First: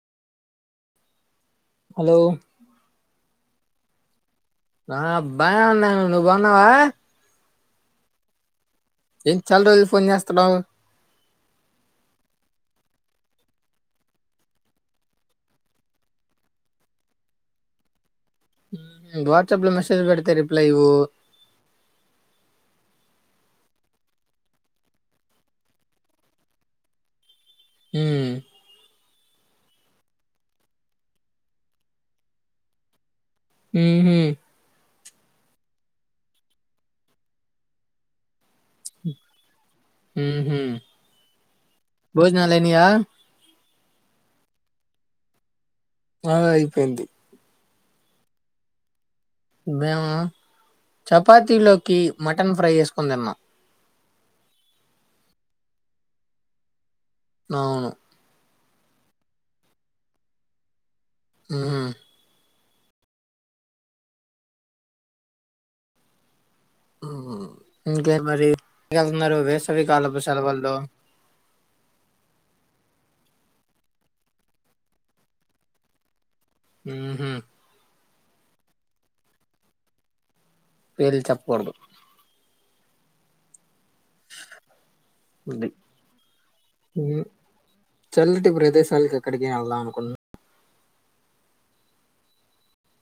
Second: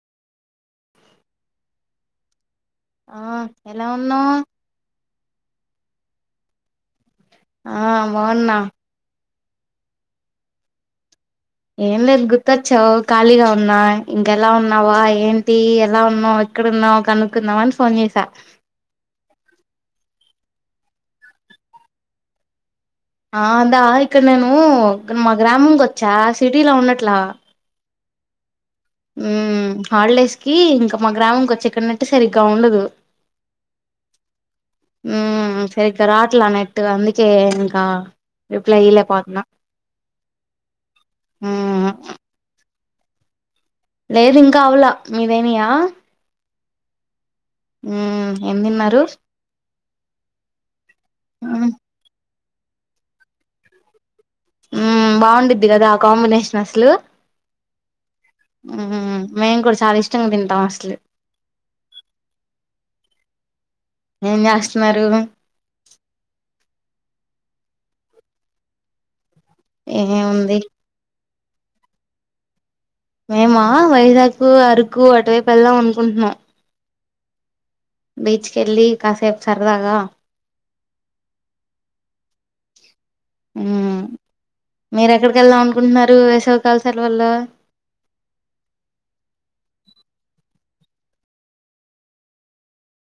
Hello ఆ ఎలా ఉన్నా ఆబ్ బా ఉన్నాను ను బన్నవా ఆ బగున్నా ఏం చాల రోజులు ఫోన్ చేస్తా ఏం లేదు గుర్తొచ్చావు ఖాళీగా ఉన్నా ఇంకెలా ఉన్నావా ఏంటి ఎలా ఉన్నావు ఇక్కడడున్నావు్ కనుక్కున్నావు అని సోన్సా వాట్సాప్ లో మెసేజ్ పడితే రిప్లై ఇవు ఆ అదా ఇక్కడ నేను మా గ్రామంక వచ్చా సిటీలో ఉండట్లా హ హాలిడేస్ కి ఇంకా మా గ్రామం ఇంకొచ్చ ఎక్కడనట్టే సరిగ్గా ఉండదు హ ఉ సరికా రాట్లా నటు అందికే ఏకా రిప్ల ఇలా పాతు ఉమ్హు. భోజనాలు అయినాయా లేదు ఇంకావలా మీదేమయా అ అయిపోయింది ఉ ఎమిన్నారు మేము చపాతీలోకి మటన్ ఫ్రై చేసుకని తిన్నాం బాగుంద్ది కదా ఆ కాంబినేషన్ అసలు అవును మేము కూడా చాలా ఇష్టంగా తింటాం అసలు ఆ ఏం చేస్తున్నారు ఇంకే మరి వెళ్తున్నారు వేసవిికాలభశాల ఏముంది వాళ్ళ మేమా వైజాగ్ అరుకు అటువై పెళ్దాం అనుకుంటున్నాం ఆహ బీచ్కిె వెళ్ళి కాసేపు సరదాగా వేళి చెప్పకూడదు ఆ మీర ఎక్కడికి వెళ్దాం ఉంది. అనుకుంటున్నారు వేసవికళశాల వల్ల చల్లిట్ ఇప్పుడు ఎదే సాల కక్కడికిళ్దా అనుకు